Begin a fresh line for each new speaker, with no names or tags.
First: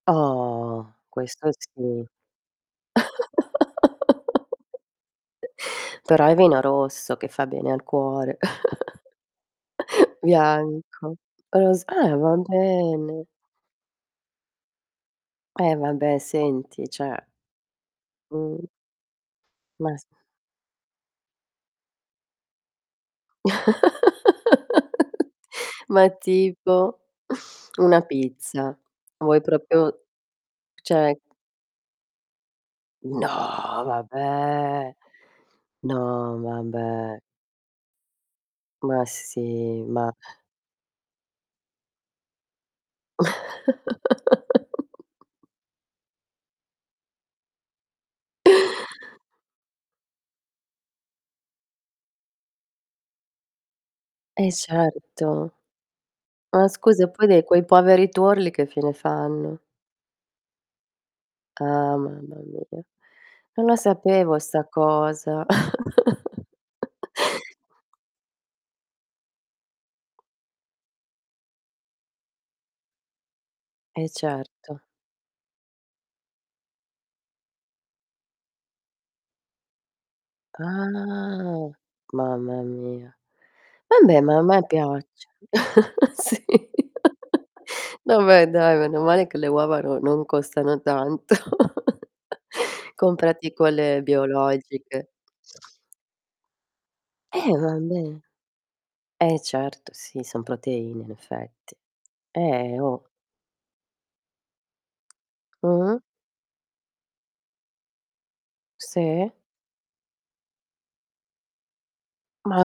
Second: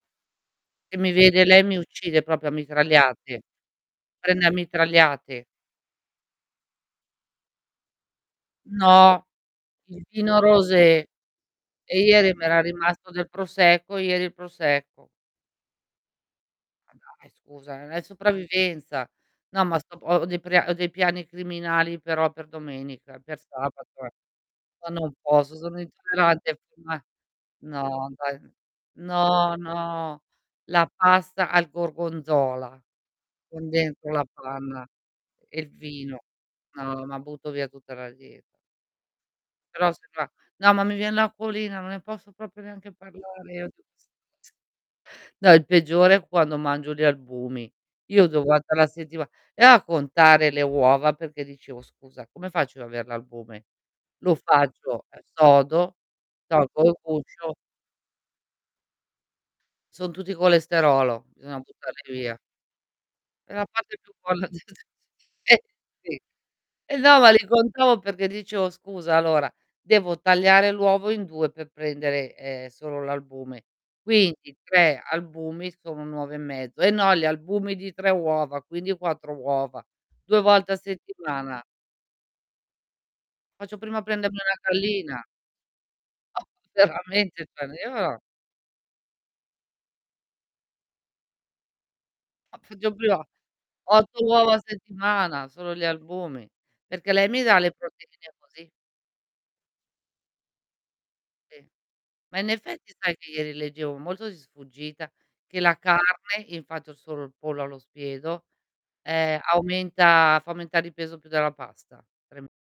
Oh,
Se mi vede
questo
lei mi
sì.
uccide proprio a mitragliate. Prende a mitragliate.
Però è vino rosso che fa bene al cuore.
No, il Pinot Rosé.
Bianco. Ros
E
eh,
ieri
va
mi era rimasto
bene.
del prosecco ieri il prosecco.
Eh vabbè senti, cioè
Dai scusa, non è
Mh.
sopravvivenza. No ma
Ma
sto
s
po ho dei pra ho dei piani criminali però per domenica, per sabato eh. No, non posso, sono
Ma
intollerante
tipo?
prima
Una
no, dai
pizza. Vuoi
no,
proprio
no, la
cioè
pasta al gorgonzola
No
con dentro la panna
vabbè.
e il vino,
No
no, ma
vabbè.
butto via tutta la die
Ma sì,
Però se
ma
va no, ma mi vien l'acquolina, non ne posso proprio neanche parlare io di questa cosa. No, il peggiore è quando mangio gli albumi. Io devo 2 volte la settima e a contare le uova perché dicevo: "Scusa, come faccio ad avere l'albume?" Lo
E
faccio, ehm,
certo.
sodo,
Ma
tolgo il
scusa, poi dei
guscio
quei poveri turli che fine fanno?
Son tutti colesterolo, bisogna
Ah
buttarli
mamma
via.
mia.
È la
Non la
parte più
sapevo
buona di
sta
tutte,
cosa.
eh, sì. Eh no ma li contavo perché dicevo: "Scusa allora devo tagliare l'uovo in 2 per prendere, ehm, solo l'albume.
E
Quindi
certo.
3 albumi sono 1 uovo e mezzo e no gli albumi di 3 uova, quindi 4 uova. 2 volte a settimana".
Ah, mamma mia.
"Faccio prima a
Vabbè ma
prendermi
a
una
me
gallina".
piace.
Oh,
Sì.
veramente cioè io
Vabbè dai, meno male che le uova no non costano tanto.
Faccio prima
Comprati quelle
8 uova a
biologiche.
settimana solo gli albumi, perché lei mi
Eh
dà le
vabbè.
proteine così.
Eh certo sì, son proteine in
Sì.
effetti.
Ma in
Eh,
effetti
oh!
sai che ieri leggevo molto di sfuggita, che la
Mh-mh.
carne infatti ho solo il pollo allo spiedo,
Sì.
ehm, aumenta fa aumentare di peso più della pasta. 3 m
Ma